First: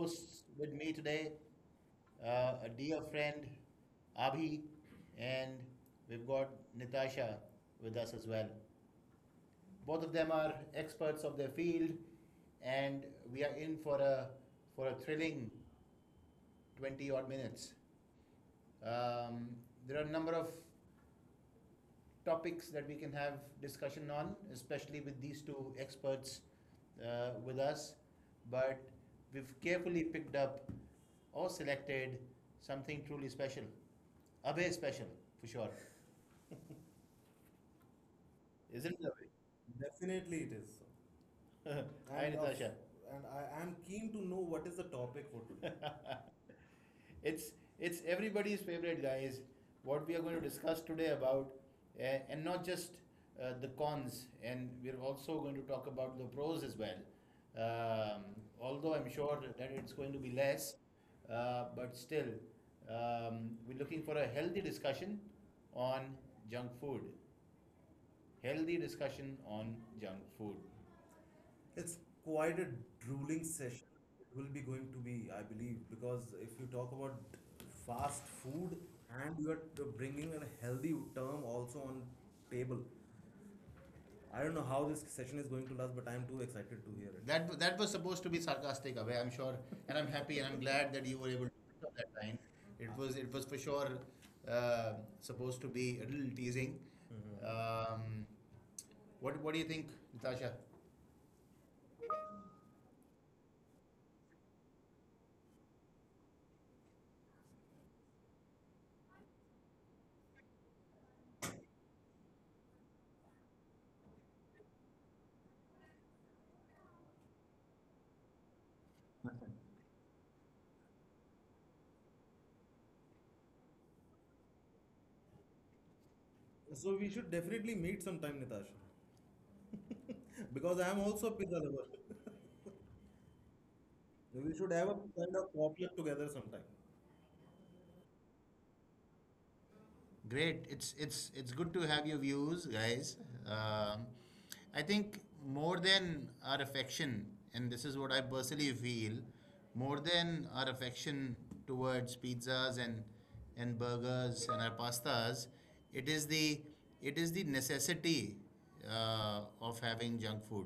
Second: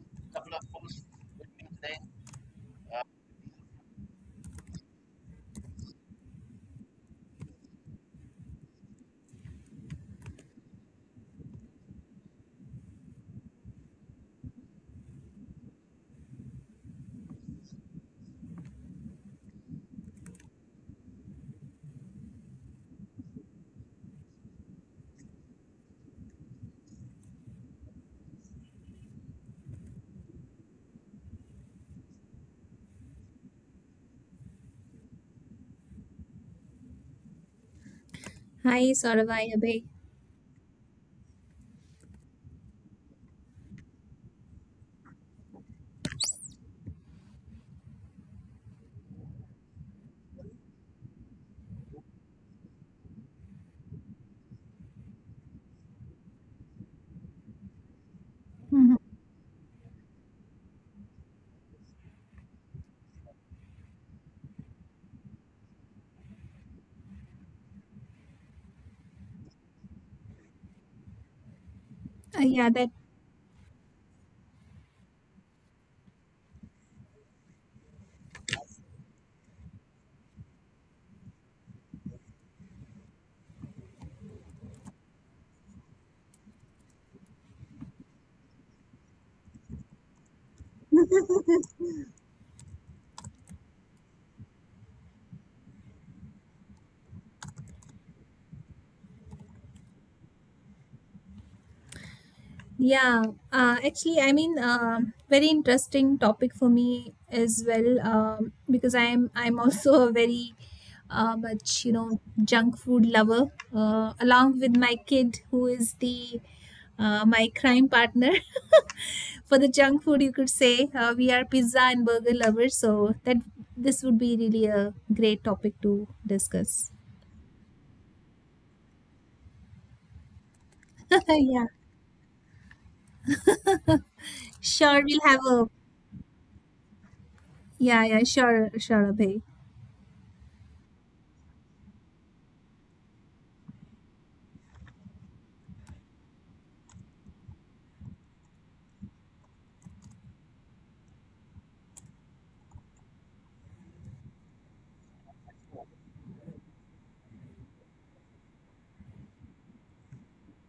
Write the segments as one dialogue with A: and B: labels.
A: hosts with me today. A dear friend, Abhi, and we've got Natasha with us as well. Both of them are experts of their field, and we are in for a thrilling 20 odd minutes. Um, there are a number of topics that we can have discussion on, especially with these two experts with us. But we've carefully picked up or selected something truly special. Abhay special, for sure.
B: Hi,
A: Isn't it,
B: Saurabh. Hi,
A: Abhay?
B: Abhay.
A: Definitely it is. Hi, and of, Natasha, and I am keen to know what is the topic for today. It's it's everybody's favorite, guys. What we are going to discuss today about, and not just the cons, and we're also going to talk about the pros as well. Um, although I'm sure that it's going to be less, but still, um, we're looking for a healthy discussion on junk food. Healthy discussion on junk food. It's quite a drooling session.
B: Yeah, that.
A: It will be going to be, I believe, because if you talk about fast food and you are bringing a healthy term also on table, I don't know how this session is going to last, but I'm too excited to hear it. That was supposed to be sarcastic, Abhay, I'm sure, and I'm happy and I'm glad that you were able to pick up that line. It was for sure uh, supposed to be a little teasing. Mhm. What do you think, Natasha?
B: Yeah, actually, I mean, very interesting topic for me as well, because I'm also a very much junk food lover, along with my kid who is the my crime partner for the junk food. You could say we are pizza and burger lovers, so that this would be really a great topic to discuss.
A: So we should definitely meet sometime, Natasha, because I am also a pizza
B: Yeah,
A: lover. We should have a
B: sure, we'll
A: kind
B: have
A: of
B: a
A: potluck together sometime.
B: yeah, yeah, sure, sure, Abhay.
A: Great. It's good to have your views, guys. Um, I think more than our affection, and this is what I personally feel, more than our affection towards pizzas and burgers and our pastas, it is the necessity of having junk food.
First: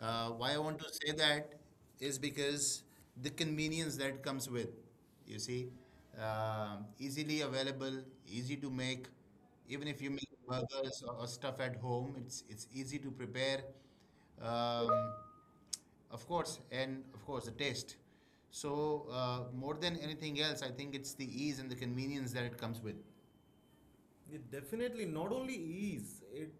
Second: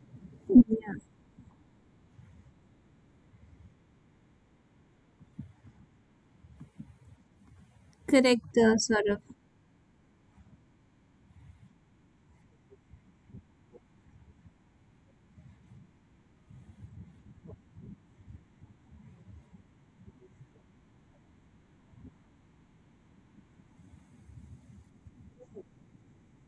A: Why I want to
B: Yeah,
A: say that is because the convenience that comes with, you see, Um easily available, easy
B: correct,
A: to make.
B: Saurabh.
A: Even if you make burgers or stuff at home, it's easy to prepare. Um, of course, and of course the taste. So more than anything else, I think it's the ease and the convenience that it comes with. It definitely not only is it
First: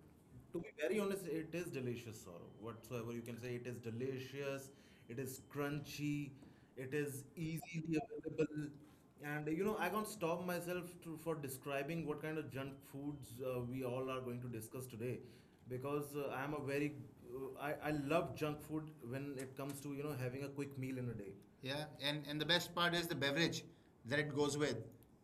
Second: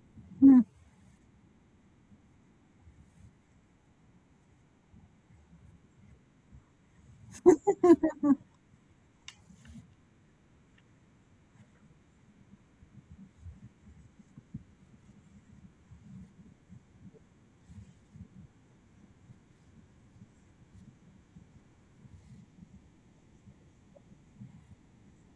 A: to be very honest, it is delicious or whatsoever you can say, it is delicious, it is crunchy, it is easily available. And you know, I can't stop myself to, for describing what kind of junk foods we all are going to discuss today because I'm a very I love junk food when it comes to you know having a quick meal in a day. Yeah, and the best part is the beverage that it goes with.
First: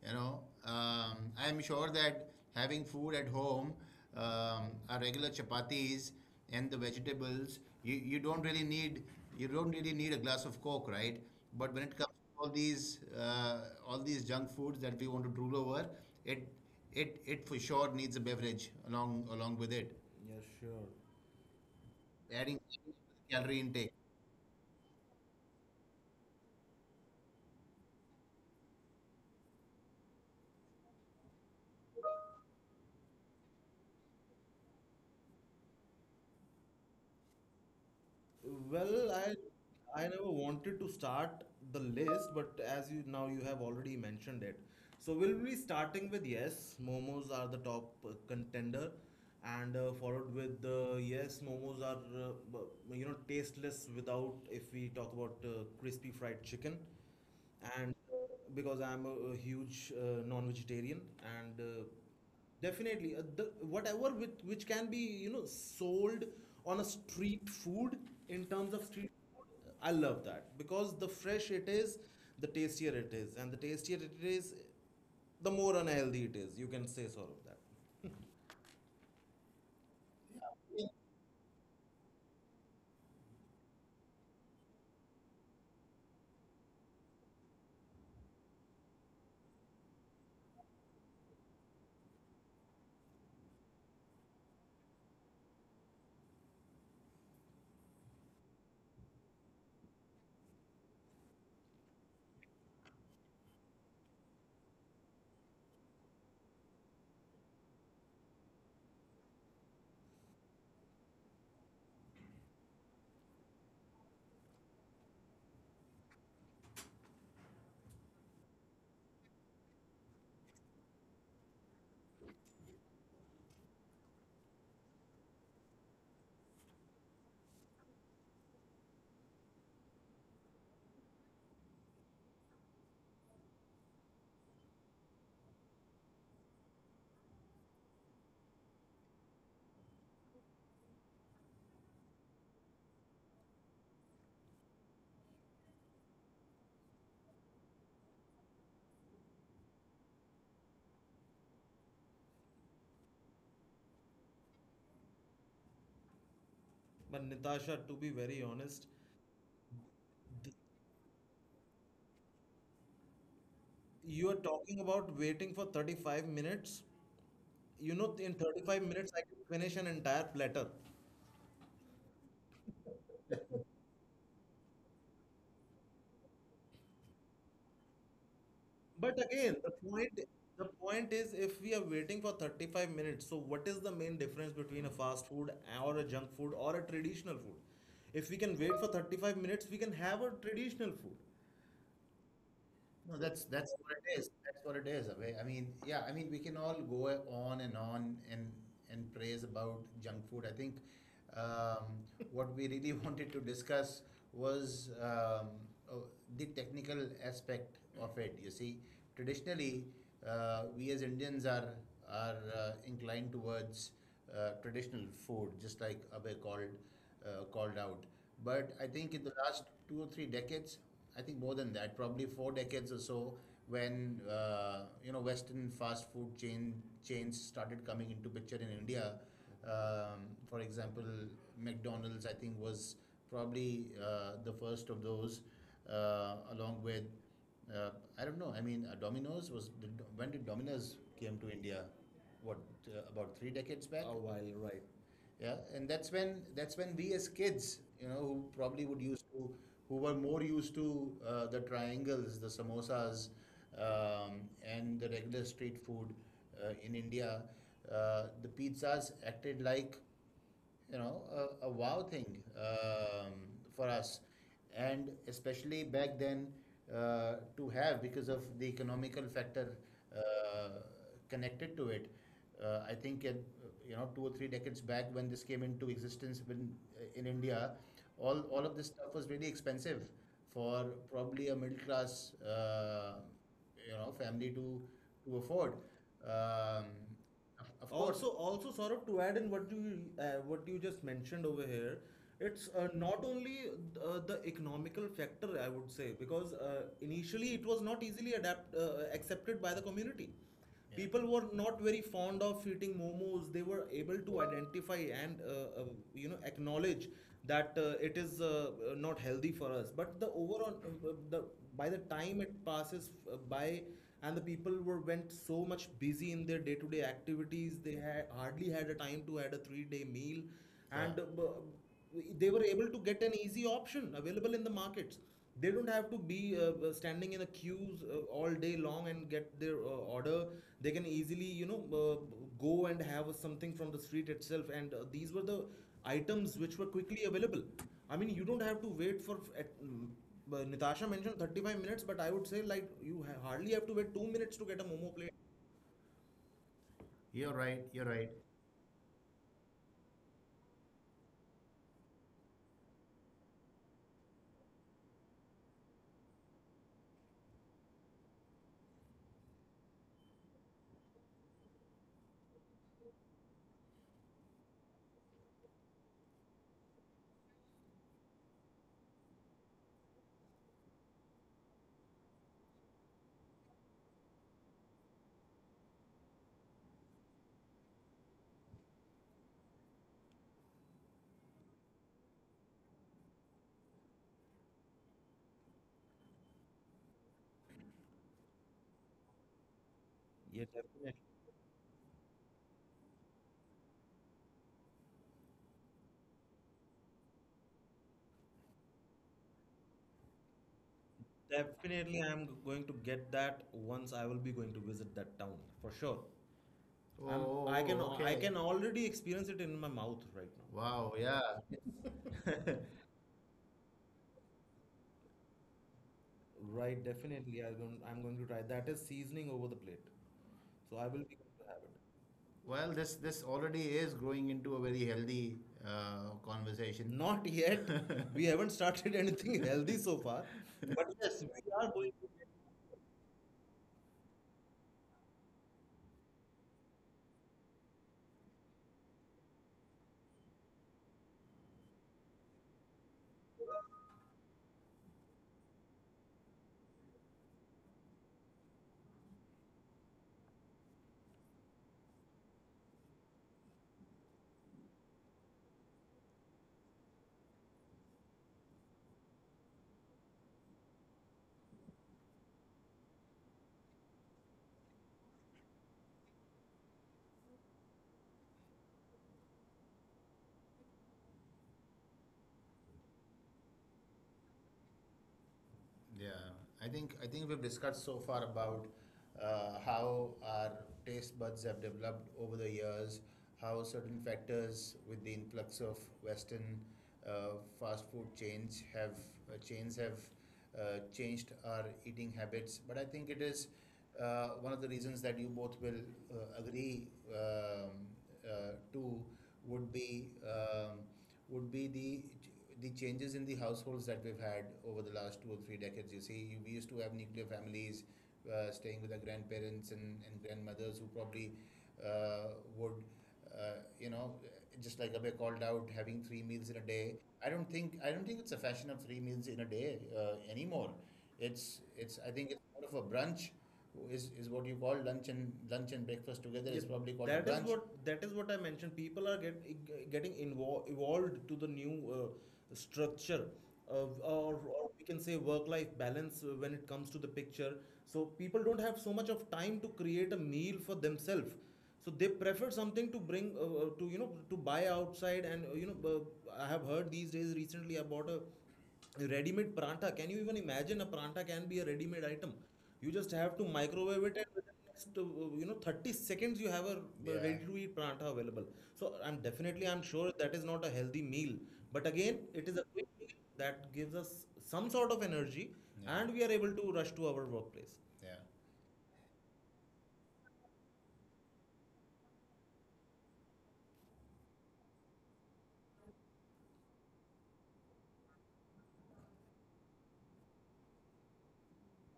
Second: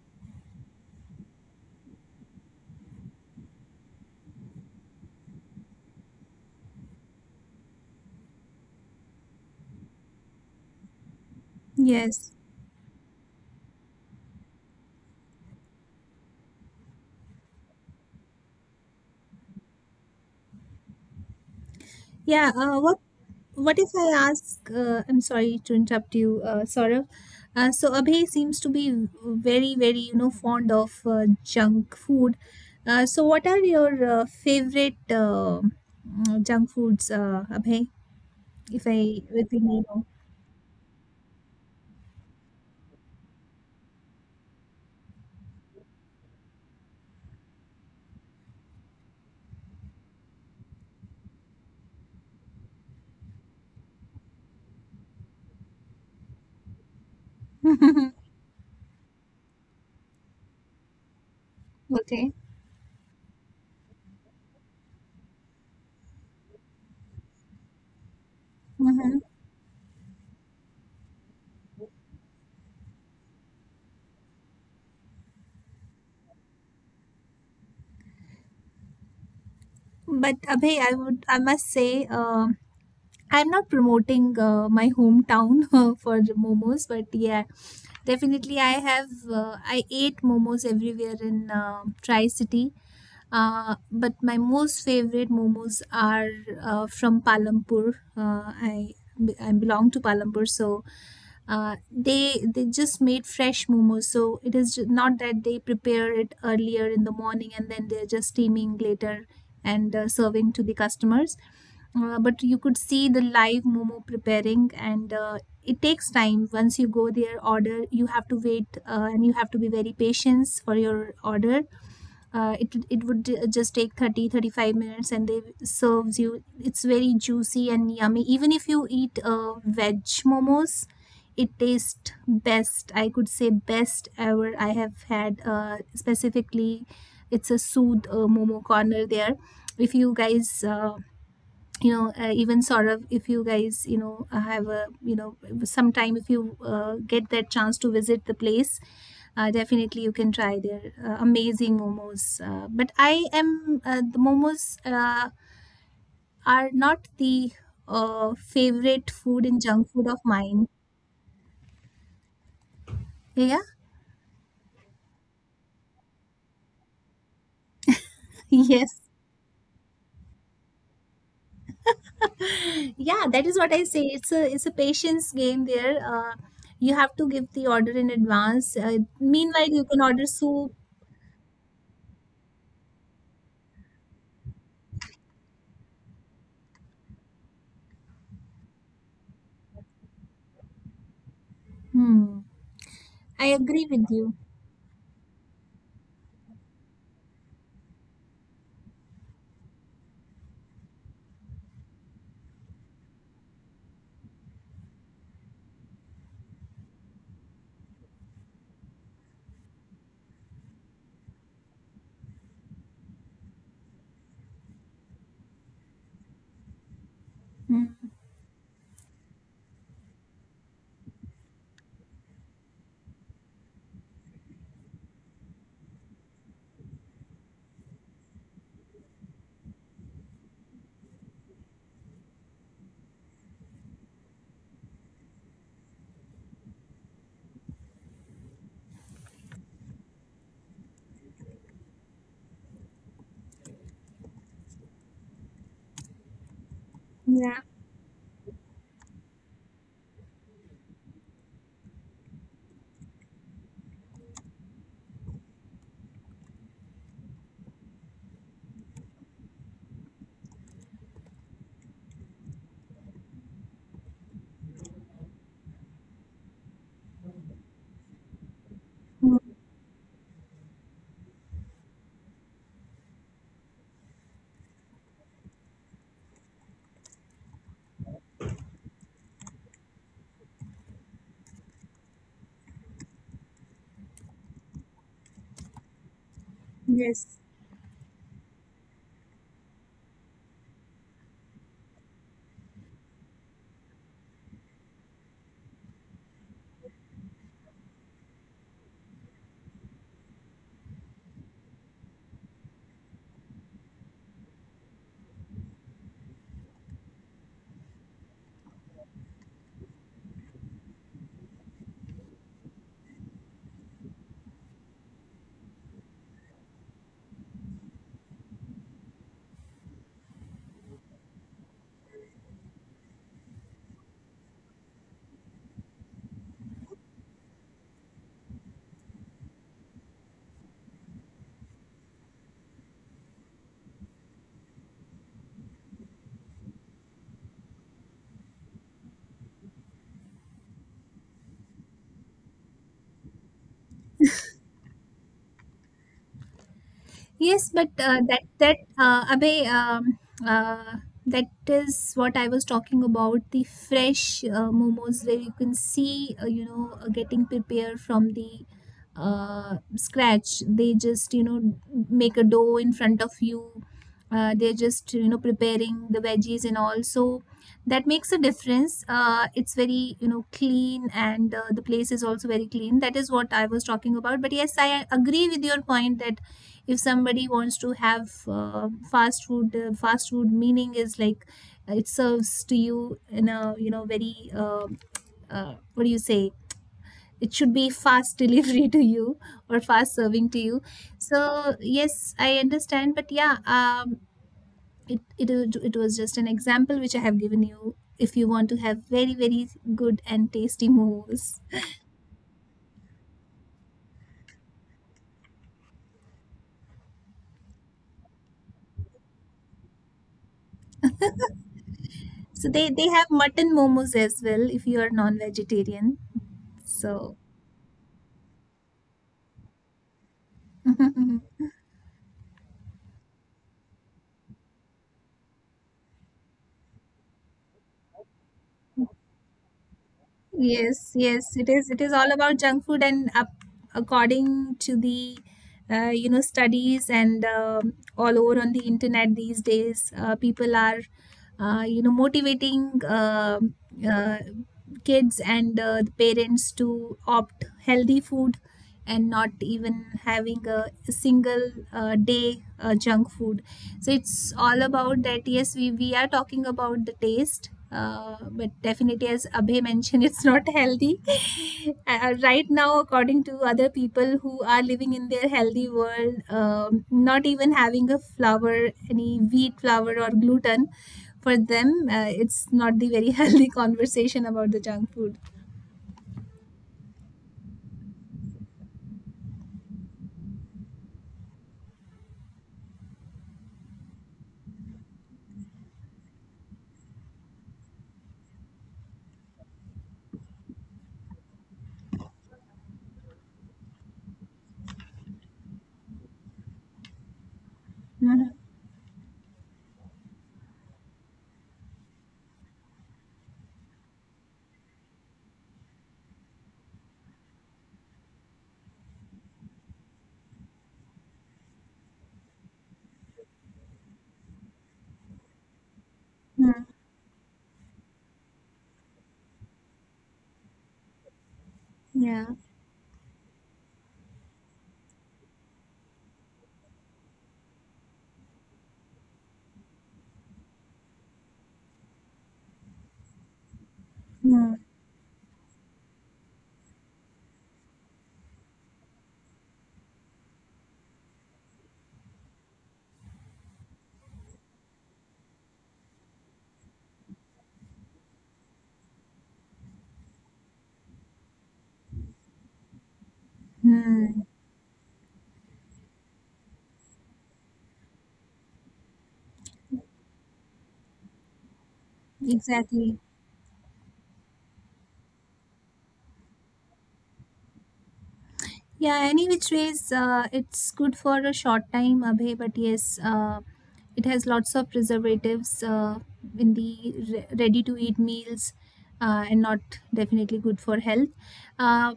A: You know, I'm sure that having food at home, our regular chapatis and the vegetables, you don't really need a glass of coke, right? But when it comes
B: Yes.
A: to all these junk foods that we want to drool over, it it for sure needs a beverage along with it. Yes, sure.
B: Yeah,
A: Adding calorie
B: what if
A: intake.
B: I ask, I'm sorry to interrupt you, Saurabh. So Abhay seems to be very, very, fond of junk food. So what are your favorite junk foods, Abhay,
A: Well, I
B: if we may
A: I
B: know?
A: never wanted to start the list, but as you now you have already mentioned it. So we'll be starting with yes, momos are the top contender, and followed with yes, momos are you know tasteless without if we talk about crispy fried chicken, and because I'm a huge non-vegetarian and
B: Okay.
A: definitely, the, whatever with which can be you know sold on a street food in terms of street,
B: Hmm.
A: I love that because the fresh it is, the tastier it is, and the tastier it is, the more unhealthy it is. You can say sort of that.
B: But Abhay, I must say, I'm not promoting my hometown for the momos, but yeah, definitely I ate momos everywhere in Tri City. But my most favorite momos are from Palampur. I belong to Palampur, so they just made fresh momos. So it is not that they prepare it earlier in the morning and then they're just steaming later and serving to the customers, but you could see the live momo preparing. And it takes time. Once you go there order, you have to wait, and you have to be very patient for your order. It would just take 30-35 minutes and they serves you. It's very juicy and yummy, even if you eat veg momos. It tastes best, I could say best ever I have had, specifically. It's a Sood momo corner there. If you guys, even sort of, if you guys, have a, sometime if you get that chance to visit the place, definitely you can try their amazing momos. But I am The momos are not
A: But
B: the
A: Natasha, to be very honest,
B: favorite food and junk food of mine. Yeah.
A: you are talking about waiting for 35 minutes. You know, in 35
B: Yes.
A: minutes I can finish an entire platter.
B: Yeah, that is what I say. It's a patience game there. You have to give the order in advance.
A: But again,
B: Meanwhile,
A: the
B: you can
A: point
B: order
A: the
B: soup.
A: point is if we are waiting for 35 minutes, so what is the main difference between a fast food or a junk food or a traditional food? If we can wait for 35 minutes, we can have a traditional food.
B: Hmm.
A: No, that's
B: I
A: that's
B: agree
A: what
B: with
A: it is.
B: you.
A: That's what it is, Abhay. I mean, yeah, I mean, we can all go on and praise about junk food. I think um, what we really wanted to discuss was uh, the technical aspect of it. You see, traditionally, we as Indians are inclined towards traditional food, just like Abhay called out.
B: Mm.
A: But I think in the last two or three decades, I think more than that, probably four decades or so, when you know Western fast food chain chains started coming into picture in India. For example, McDonald's I think was probably the first of those, along with uh, I don't know. I mean, Domino's was did, when did Domino's came to India? What about three decades back? A while, right? Yeah, and that's when we as
B: Yeah.
A: kids, you know, who probably would use to who were more used to the triangles, the samosas, um, and the regular street food in India, the pizzas acted like you know, a wow thing um, for us, and especially back then to have because of the economical
B: Mm.
A: factor uh, connected to it. I think you know two or three decades back when this came into existence when, in India, all of this stuff was really expensive for probably a middle class you know family to afford. Um,
B: Yes.
A: of course. Also, also, Saurabh, to add in what you just mentioned over here, it's not only the economical factor, I would say, because initially it was not easily adapt accepted by the community. Yeah. People were not very fond of eating momos. They were able to identify and you know acknowledge that it is not healthy for us. But the overall, the by the time it passes by and the people were went so much busy in their day-to-day activities they had hardly had a time to had a three-day meal and they were able to get an easy option available in the markets they don't have to be standing in a queues all day long and get their order they can easily you know go and have something from the street itself and these were the items which were quickly available I mean you don't have to wait for at, mm, but Natasha mentioned 35 minutes, but I would say like hardly have to wait 2 minutes to get a momo plate. You're
B: Yes,
A: right,
B: but
A: you're right.
B: that that Abhay, uh, that is what I was talking about. The fresh momos where you can see, getting prepared from the scratch. They just, make a dough in front of you. They're just, preparing the veggies and all. So that makes a difference. It's very, clean, and the place is also very clean. That is what I was talking about. But yes, I agree with your point that if somebody wants to have fast food, fast food meaning is like it serves to you in a, very, what do you say, it should be fast delivery to you, or fast serving to you. So yes, I understand. But yeah, it was just an example which I have given you. If you want to have very, very good and tasty momos,
A: Definitely, I'm going to get that once I will be going to visit that town for sure. Oh, I'm, I can Oh, I Okay. can Already experience it in my mouth right now. Wow, yeah.
B: so they have mutton momos as well if you are non vegetarian,
A: Right,
B: so
A: definitely. I'm going to try. That is seasoning over the plate. So I will be going to have it. Well, this already is growing into a very healthy conversation. Not yet. We haven't started anything healthy so far.
B: Yes,
A: But yes,
B: yes, it
A: we
B: is.
A: are
B: It is
A: going to.
B: all about junk food, and up, according to the studies, and all over on the internet these days, people are, motivating, uh, kids and the parents to opt healthy food, and not even having a single day junk food. So it's all about that. Yes, we are talking about the taste, but definitely, as Abhay mentioned, it's not healthy. Right now, according to other people who are living in their healthy world, not even having a flour, any wheat flour or gluten. For them, it's not the very healthy conversation about the junk food.
A: Yeah, I think we've discussed so far about how our taste buds have developed over the years, how certain factors with the influx of Western fast food chains have changed our eating habits. But I think it is one of the reasons that you both will agree
B: Mhm.
A: to would be um, would be the changes in the households that we've had over the last two or three decades. You see, we used to have nuclear families staying with their grandparents and grandmothers who probably uh, would, you know, just like Abhay called out, having three meals in a
B: Mhm.
A: day. I don't think it's a fashion of three meals in a day anymore. It's I
B: Yeah.
A: think it's more of a brunch is what you call lunch and breakfast together yes, is probably called. That is what I mentioned. People are getting involved evolved to the new structure,
B: Mhm.
A: or we can say work-life balance when it comes to the picture. So people don't have so much of time to create a meal for themselves. So they prefer something to bring to to buy outside and I have heard these days recently I bought a ready-made paratha. Can you even imagine a paratha can be a ready-made item? You just have to microwave it, and
B: Hmm.
A: within the next 30 seconds you have a. Yeah. Ready-to-eat paratha available. So I'm sure that is not a healthy meal, but again it is a quick
B: Exactly.
A: meal that gives us some sort of energy. Yeah. And we are able to rush to our workplace. Yeah.
B: Yeah, any which ways, it's good for a short time, Abhay, but yes, it has lots of preservatives in the ready to eat meals, and not definitely good for health. Uh,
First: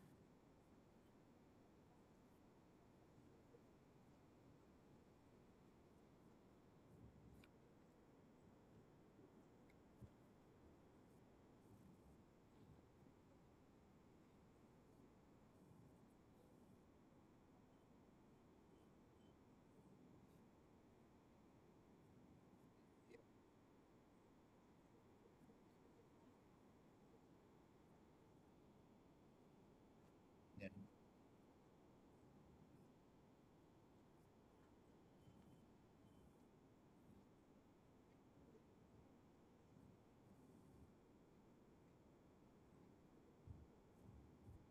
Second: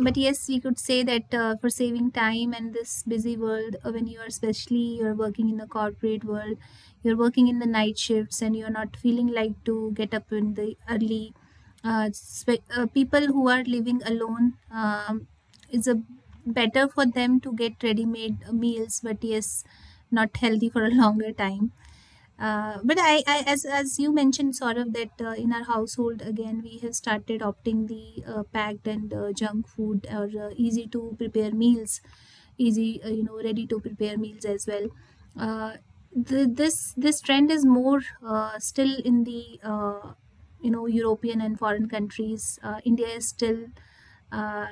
B: but yes, we could say that for saving time, and this busy world, when you are, especially you're working in the corporate world, you're working in the night shifts, and you're not feeling like to get up in the early, people who are living alone, it's a better for them to get ready made meals. But yes, not healthy for a longer time. But I, as you mentioned, sort of that, in our household, again we have started opting the packed and junk food, or
A: Yeah.
B: easy to prepare meals, easy, ready to prepare meals as well. Uh, this trend is more, still in the, European and foreign countries. India is still uh,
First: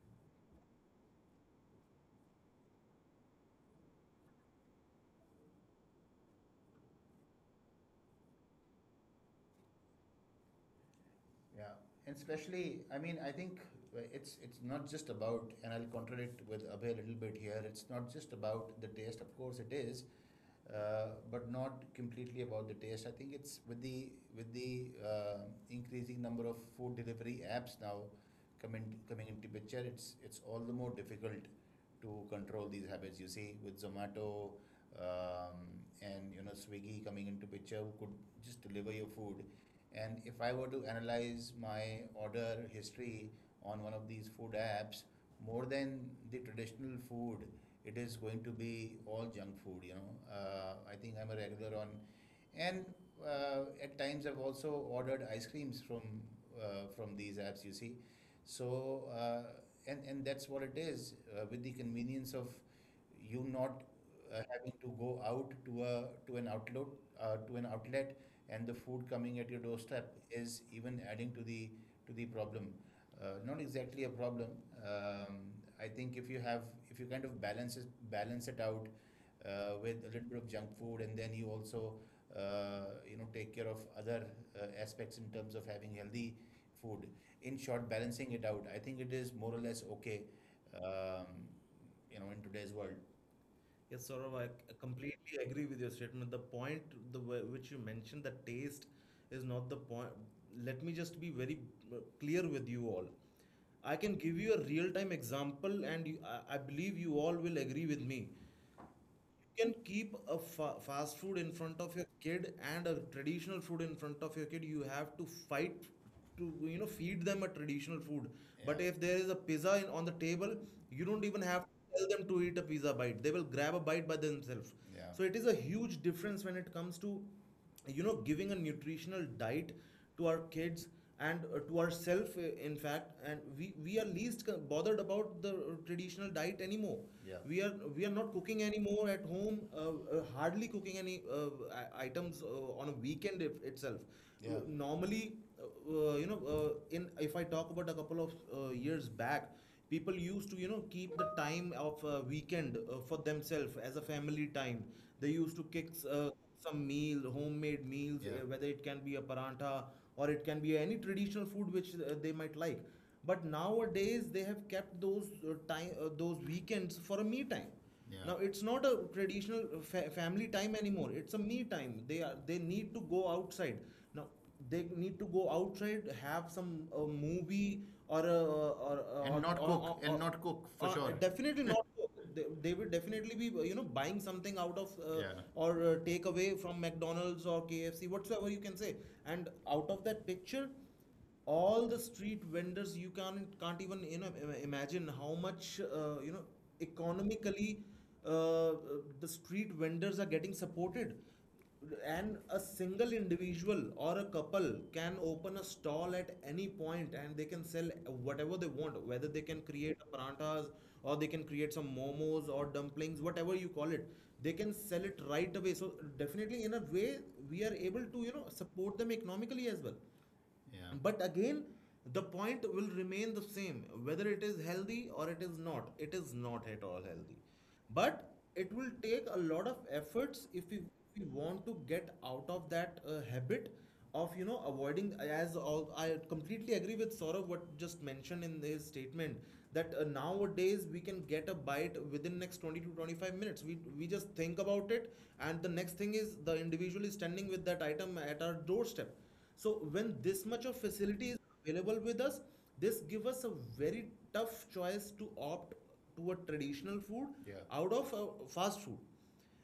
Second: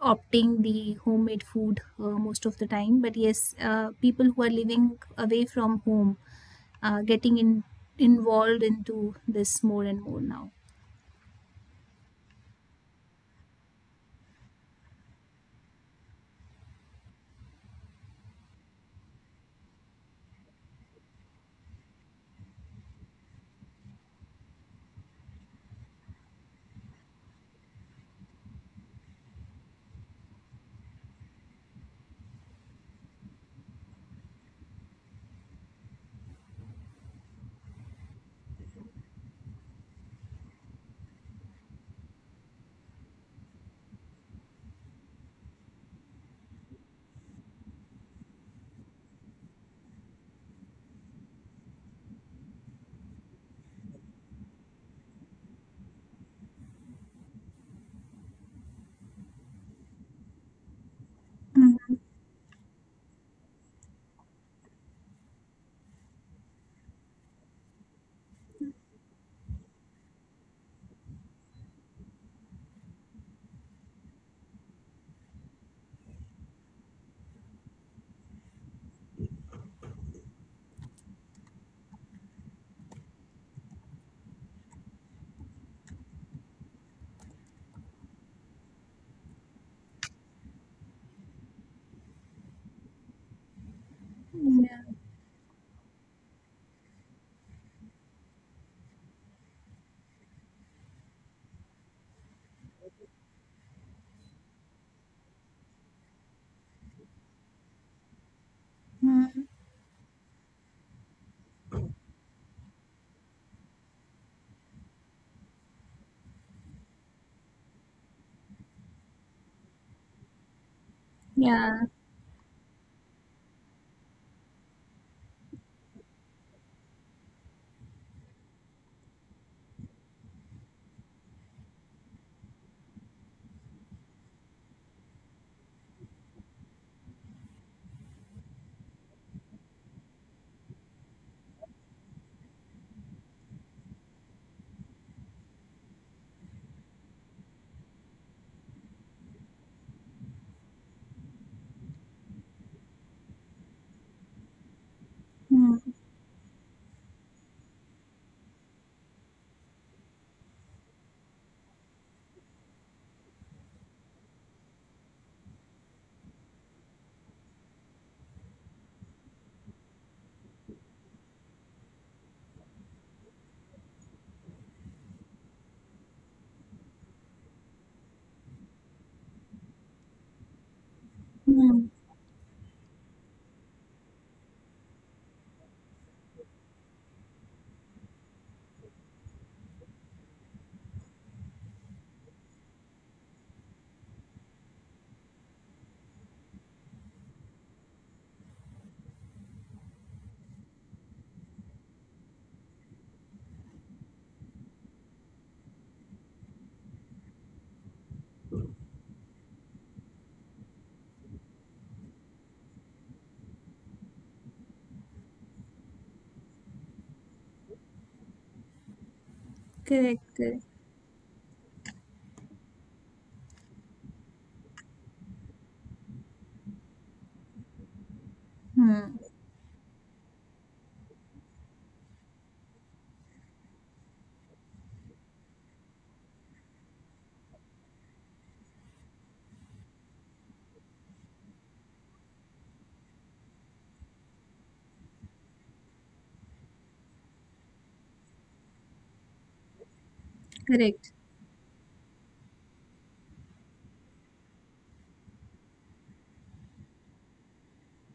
B: opting the homemade food most of the time. But yes, people who are living away from home, uh, getting in, involved into this more and more now.
A: Yeah, and especially, I mean, I think it's not just about — and I'll contradict with Abhay a little bit here. It's not just about the taste. Of course, it is, but not completely about the taste. I think it's with the with the uh, increasing number of food delivery apps now coming into picture. It's all the more difficult to control these habits. You see, with Zomato, um, and Swiggy coming into picture, who could just deliver your food. And if I were to analyze my order history on one of these food apps, more than the traditional food, it is going to be all junk food. You know, I think I'm a regular on, and at times I've also ordered ice creams from these apps. You see, so and that's what it is, with the convenience of you not having to go out to a to an outlet to an outlet, and the food coming at your doorstep is even adding to the problem. Not exactly a problem. Um, I think if you have — if you kind of balance it out with a little bit of junk food, and then you also take care of other aspects in terms of having healthy food. In short, balancing it out, I think it is more or less okay, um, you know, in today's world. Yes, Saurav, I
B: Yeah.
A: completely agree with your statement. The point, the which you mentioned, the taste is not the point. Let me just be very clear with you all. I can give you a real-time example, and I believe you all will agree with me.
B: Hmm.
A: You can keep a fast food in front of your kid and a traditional food in front of your kid. You have to fight to feed them a traditional food, but. Yeah. If there is a pizza in, on the table, you don't even have
B: Yeah.
A: to tell them to eat a pizza bite. They will grab a bite by themselves. Yeah. So it is a huge difference when it comes to giving a nutritional diet to our kids and to ourselves, in fact, and we are least bothered about the traditional diet anymore. Yeah. We are not cooking anymore at home, hardly cooking any items on a weekend, if, itself. Yeah. Normally you know in if I talk about a couple of years back, people used to keep the time of weekend for themselves as a family time. They used to
B: Hmm.
A: kick uh, some meal, homemade meals. Yeah. Whether it can be a parantha, or it can be any traditional food which they might like. But nowadays they have kept those those weekends for a me time. Yeah. Now it's not a traditional family time anymore. It's a me time. They need to go outside. Now, or they need to go outside, have some movie, or cook, or- and or- not cook, for or sure. Definitely not.
B: Hmm.
A: They will definitely be buying something out of Yeah. Or take away from McDonald's or KFC, whatsoever you can say, and out of that picture, all the street vendors. You can't even imagine how much economically the street vendors are getting supported. And a single individual or a couple can open a stall at any point, and they can sell whatever they want, whether they can create paranthas or they can create some momos or dumplings, whatever you call it. They can sell it right away. So definitely in a way we are able to support them economically as well. Yeah.
B: Correct.
A: But
B: Correct.
A: again, the point will remain the same, whether it is healthy or it is not. It is not at all healthy, but it will take a lot of
B: Hmm.
A: efforts if if we want to get out of that habit of avoiding, as all I completely agree with Saurav what just mentioned in his statement, that nowadays we can get a bite within next 20 to 25 minutes. We just think about it, and the next thing is the individual is standing with that item at our doorstep. So when this much of facility is available with us,
B: Correct.
A: this give us a very tough choice to opt to a traditional food. Yeah. Out of fast food,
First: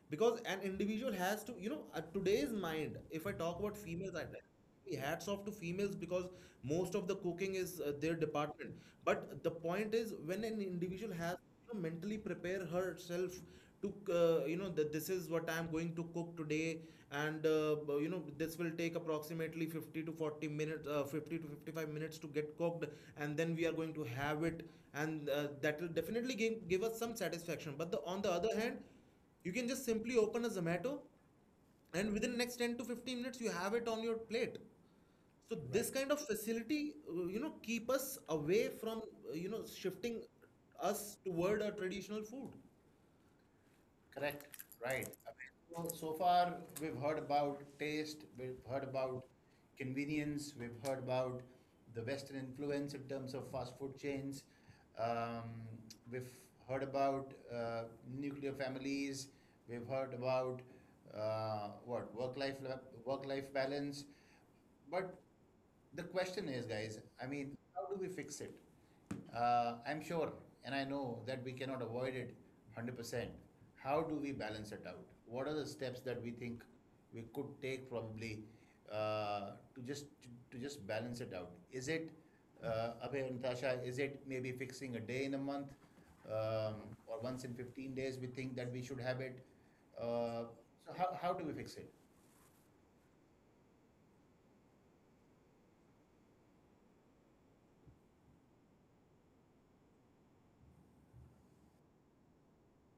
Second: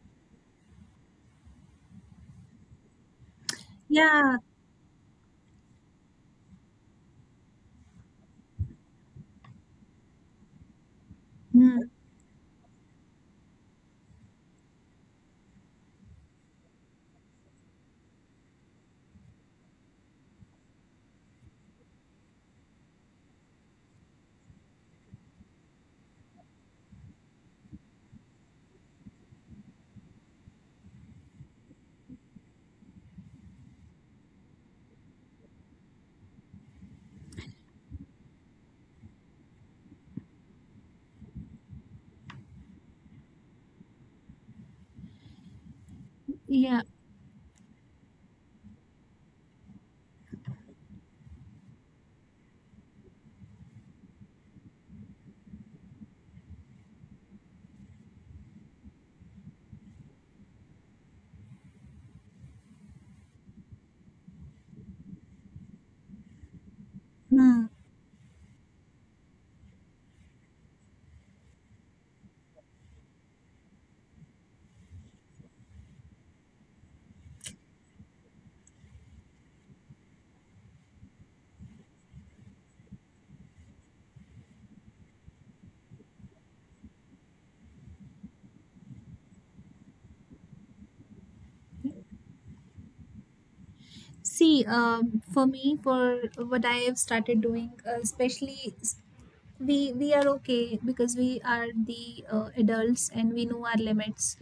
A: because an individual has to at today's mind, if I talk about females, I
B: Yeah.
A: hats off to females, because most of the cooking is their department. But the point is, when an individual has
B: Hmm.
A: to mentally prepare herself to that this is what I am going to cook today, and this will take approximately 50 to 40 minutes, 50 to 55 minutes to get cooked, and then we are going to have it, and that will definitely give us some satisfaction. But on the other hand, you can just simply open a Zomato, and within next 10 to 15 minutes you have it on your plate. So this. Right. Kind of facility, keep us away from shifting us toward a traditional food. Correct, right. I mean, so so
B: Yeah.
A: far, we've heard about taste, we've heard about convenience, we've heard about the Western influence in terms of fast food chains. Um, we've heard about nuclear families. We've heard about what work-life balance. But the question is,
B: Hmm.
A: guys, I mean, how do we fix it? I'm sure, and I know that we cannot avoid it 100%. How do we balance it out? What are the steps that we think we could take, probably uh, to just to just balance it out? Is it Abhay and Natasha? Is it maybe fixing a day in a month, um, or once in 15 days we think that we should have it? Uh, so how do we fix it?
B: See, for me, for what I have started doing, especially we are okay because we are the adults, and we know our limits,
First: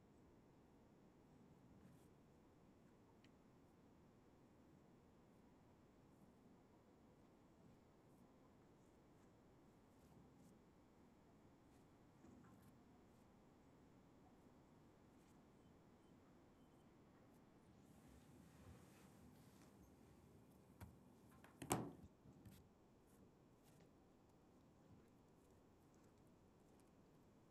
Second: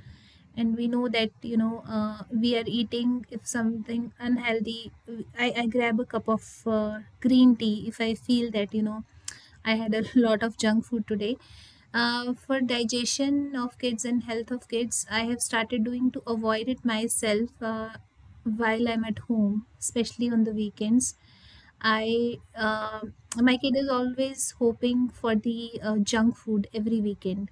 B: and we know that, we are eating if something unhealthy, I grab a cup of green tea if I feel that, I had a lot of junk food today. For digestion of kids and health of kids, I have started doing to avoid it myself, while I'm at home, especially on the weekends. I My kid is always hoping for the junk food every weekend,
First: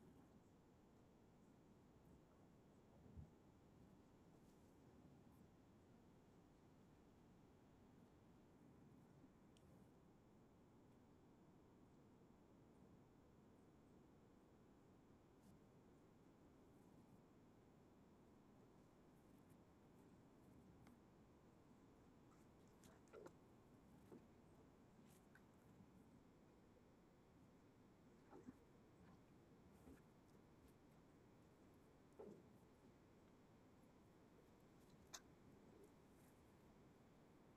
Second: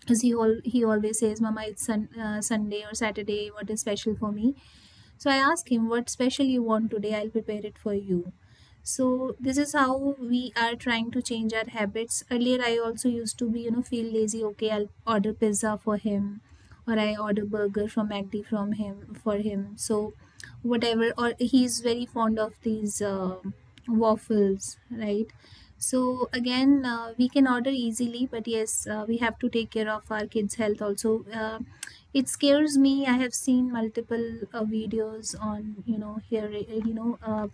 B: because he always says, "Mama, it's Sunday or Saturday. What is special for me?" So I asked him, "What special you want today? I'll prepare it for you." So this is how we are trying to change our habits. Earlier, I also used to be, feel lazy. Okay, I'll order pizza for him, or I order burger from McD from him for him. So whatever, or he's very fond of these waffles, right? So again, we can order easily, but yes, we have to take care of our kids' health also. It scares me. I have seen multiple videos on, here,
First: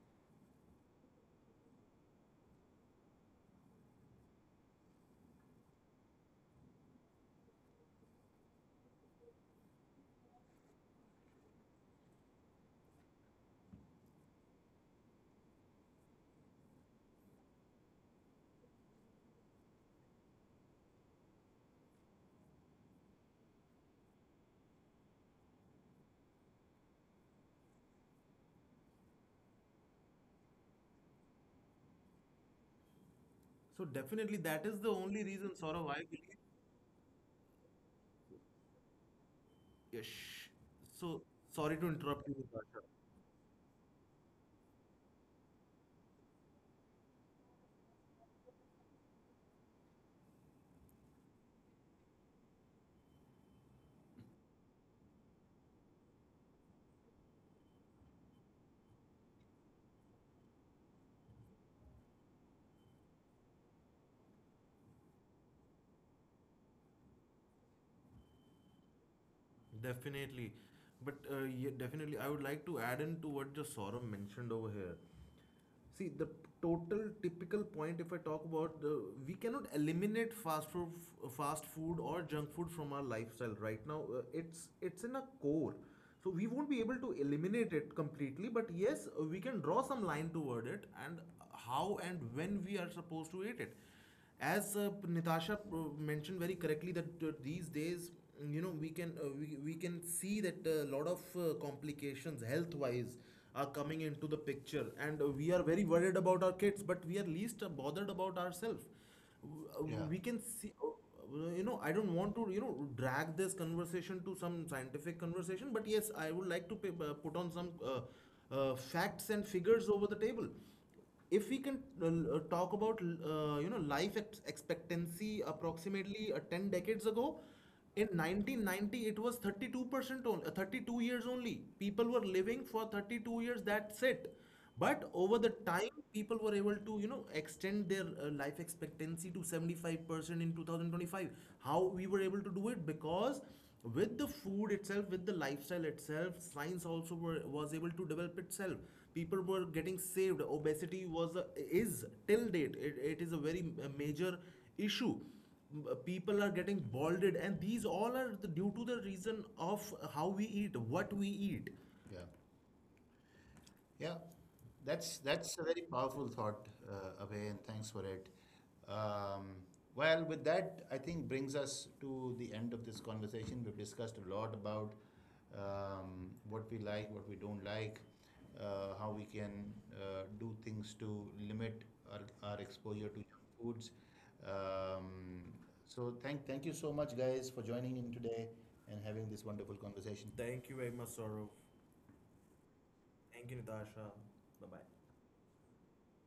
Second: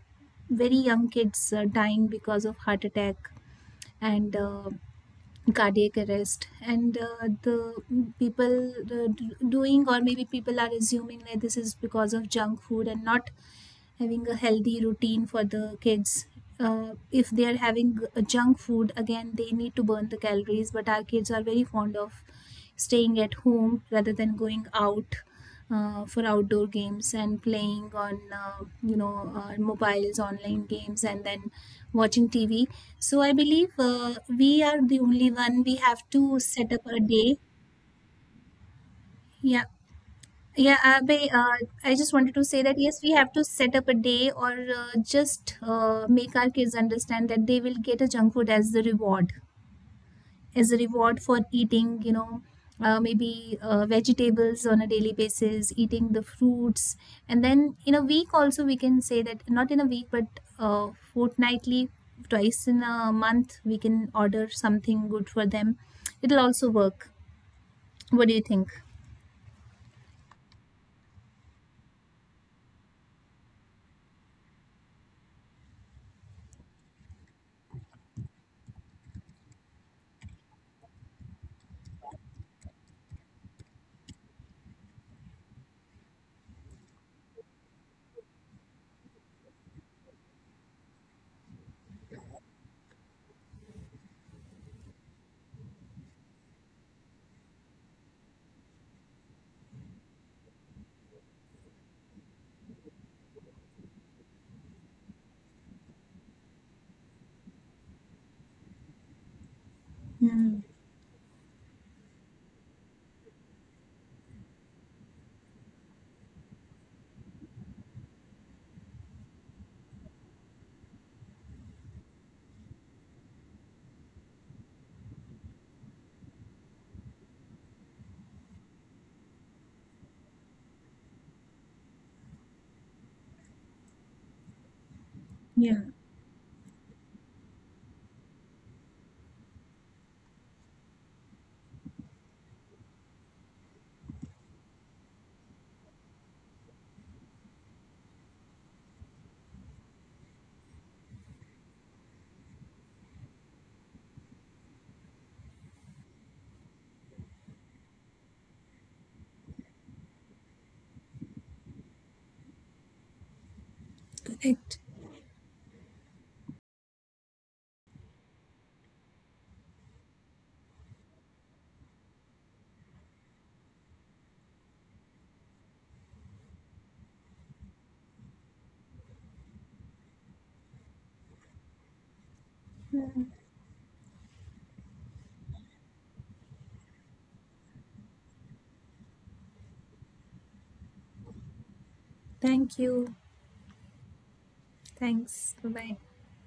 B: very young kids dying because of heart attack and cardiac arrest, and the people, doing, or maybe people are assuming that this is because of junk food and not having a healthy routine for the kids. If they are having junk food, again, they need to burn the calories. But our kids are very fond of staying at home rather than going out, for outdoor games, and playing on, mobiles, online games, and then watching TV. So I believe
A: So definitely
B: we
A: that
B: are
A: is the
B: the
A: only
B: only
A: reason,
B: one. We
A: Saurav, I
B: have
A: believe.
B: to set up a day. Yeah,
A: Yes.
B: yeah,
A: So
B: Abhay,
A: sorry to
B: I just
A: interrupt
B: wanted
A: you,
B: to say that
A: Natasha.
B: yes, we have to set up a day, or just make our kids understand that they will get a junk food as as a reward for eating, maybe vegetables on a daily basis, eating the fruits. And then in a week also, we can say that not in a week, but uh, fortnightly, twice in a month, we can order something good for them. It'll also work. What do you think?
A: Definitely. But yeah, definitely, I would like to add in to what just Saurabh mentioned over here. See, the total typical point, if I talk about the, we cannot eliminate fast food or junk food from our lifestyle right now. It's in a core, so we won't be able to eliminate it completely. But yes, we can draw some line toward it, and how and when we are supposed to eat it, as Natasha mentioned very correctly, that these days we can we can see that a lot of complications health wise are coming into the picture, and we are very worried about our kids, but we are least bothered about ourselves. Yeah. We can see I don't want to drag this conversation to some scientific conversation, but yes, I would like to put on some facts and figures over the table. If we can talk about, life expectancy approximately 10 decades ago, in 1990 it was 32% only, 32 years only, people were living for 32 years, that's it. But over the
B: Yeah.
A: time people were able to extend their life expectancy to 75% in 2025. How we were able to do it? Because with the food itself, with the lifestyle itself, science also was able to develop itself. People were getting saved. Obesity is till date, it is a very major issue. Uh, people are getting balded, and these all are due to the reason of how we eat, what we eat. Yeah. Yeah, that's a very powerful thought, Abhay, and thanks for it. Um, well, with that, I think brings us to the end of this conversation. We've discussed a lot about what we like, what we don't like, how we can do things to limit our, our exposure to junk foods. Um, so thank you so much, guys, for joining in today and having this wonderful conversation. Thank you very much, Saurav.
B: Thank you.
A: Thank you, Natasha. Bye bye.
B: Thanks. Bye bye.